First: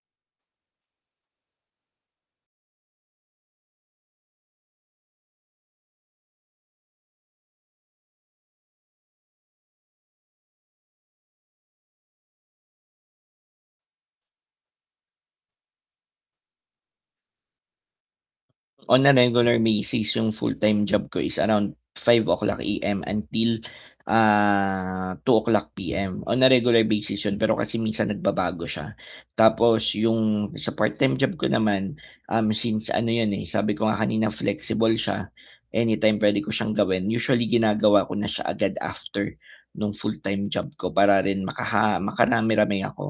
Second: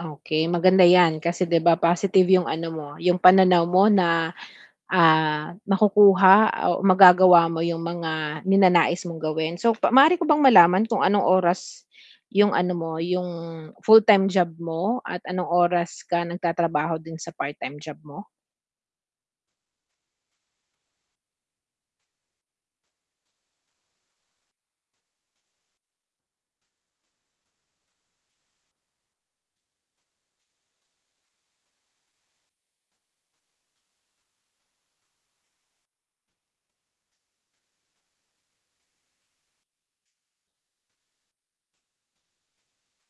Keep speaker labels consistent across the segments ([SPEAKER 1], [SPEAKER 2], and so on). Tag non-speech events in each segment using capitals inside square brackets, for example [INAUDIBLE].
[SPEAKER 1] Okey, maganda 'yan kasi 'di ba, positive 'yong ano mo, 'yong pananaw mo na, ah, makukuha o magagawa mo 'yong mga ninanais mong gawin. So, pa maaari ko bang malaman kung anong oras 'yong ano mo, 'yong full-time job mo at anong oras ka nagtatrabaho din sa part-time job mo?
[SPEAKER 2] On a regular basis, 'yong full-time job ko is around 5:00 AM until, ah, 2:00 PM; on a regular basis 'yon. Pero kasi minsan nagbabago siya. Tapos yung sa part-time job ko naman, um, since ano 'yan, eh, sabi ko nga kanina, flexible siya, anytime pwede ko siyang gawin. Usually ginagawa ko na siya agad after no'ng full-time job ko para rin makaha makarami-rami ako,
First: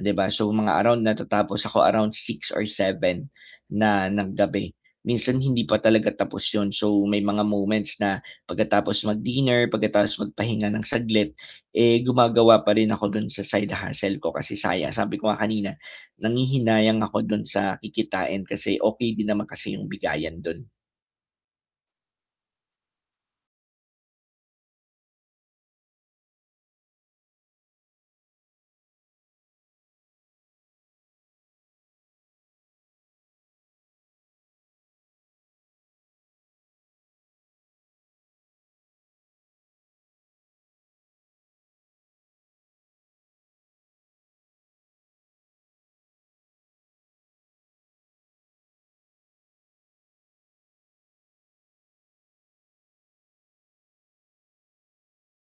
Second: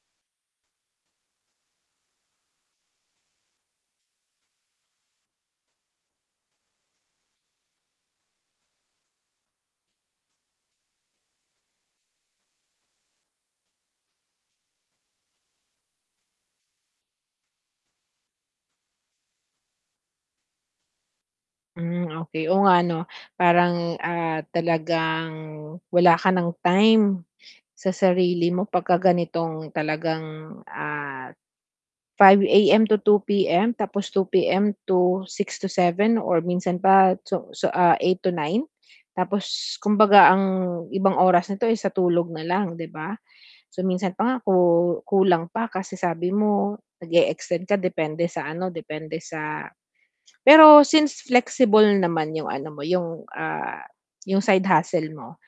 [SPEAKER 2] 'di ba. So mga around natatapos ako around 6:00 or 7:00 na ng gabi. Minsan hindi pa talaga tapos 'yon so may mga moments na pagkatapos mag-dinner, pagkatapos magpahinga ng saglit, eh, gumagawa pa rin ako do'n sa side hustle ko kasi saya sabi ko nga kanina, nanghihinayang ako do'n sa kikitain kasi okey din naman kasi 'yong bigayan do'n.
[SPEAKER 1] Hmm, okey, oo nga, 'no. Parang, ah, talagang wala ka nang time sa sarili mo 'pagka ganitong talagang, ah, 5:00 AM to 2:00 PM tapos 2:00 PM to 6:00 to 7:00 or minsan pa so so, ah, 8:00 to 9:00? Tapos kumbaga ang ibang oras nito, eh, sa tulog na lang, 'di ba? So, minsan pa nga ku kulang pa kasi sabi mo nag-e-extend ka depende sa ano, depende sa pero since flexible naman 'yong ano mo, 'yong, ah, 'yong side hustle mo,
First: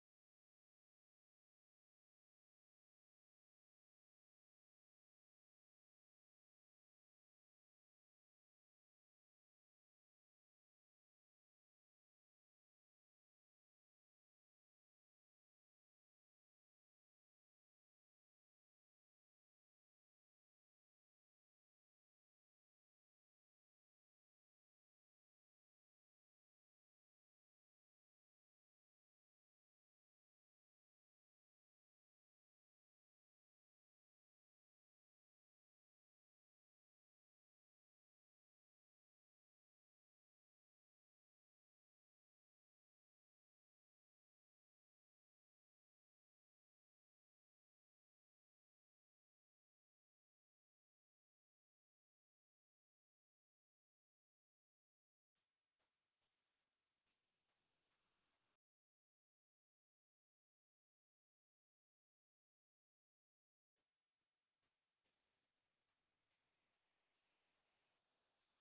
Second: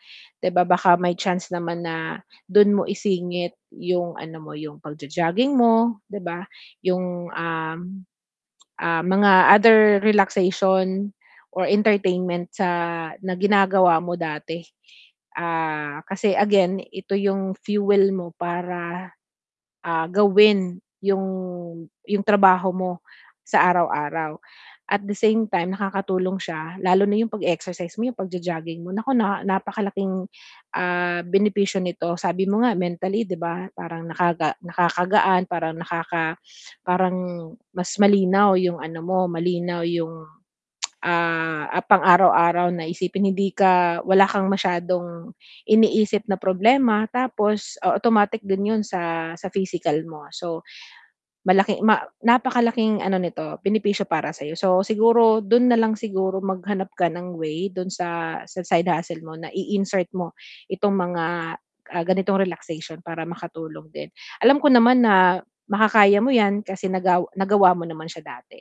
[SPEAKER 1] 'di ba, baka may chance naman na do'n mo isingit yung ano mo, yung pagjo-jogging mo, 'di ba? 'Yong, um, ah, mga other relaxation or entertainment sa na ginagawa mo dati. Ah, kasi again ito 'yong fuel mo para, ah, gawin 'yong 'yong trabaho mo sa araw-araw. At the same time, nakakatulong siya lalo na 'yong pag-e-exercise mo, yung pagjo-jogging mo, naku, naa napakalaking, ah, benepisyo nito, sabi mo nga mentally, 'di ba. Parang nakaga nakakagaan, parang nakaka [SNIFFS] parang mas malinaw 'yong ano mo, malinaw 'yong, ah, ah, pang araw-araw na isipin. Hindi ka wala kang masyadong iniisip na problema tapos o automatic din 'yon sa sa physical mo. So, malaking ma napakalaking ano nito benepisyo para sa'yo. So siguro do'n na lang siguro maghanap ka ng way do'n sa sa side hustle mo na i-insert mo itong mga, ah, ganitong relaxation para makatulong din. Alam ko naman na makakaya mo 'yan kasi nagaw nagawa mo naman siya dati.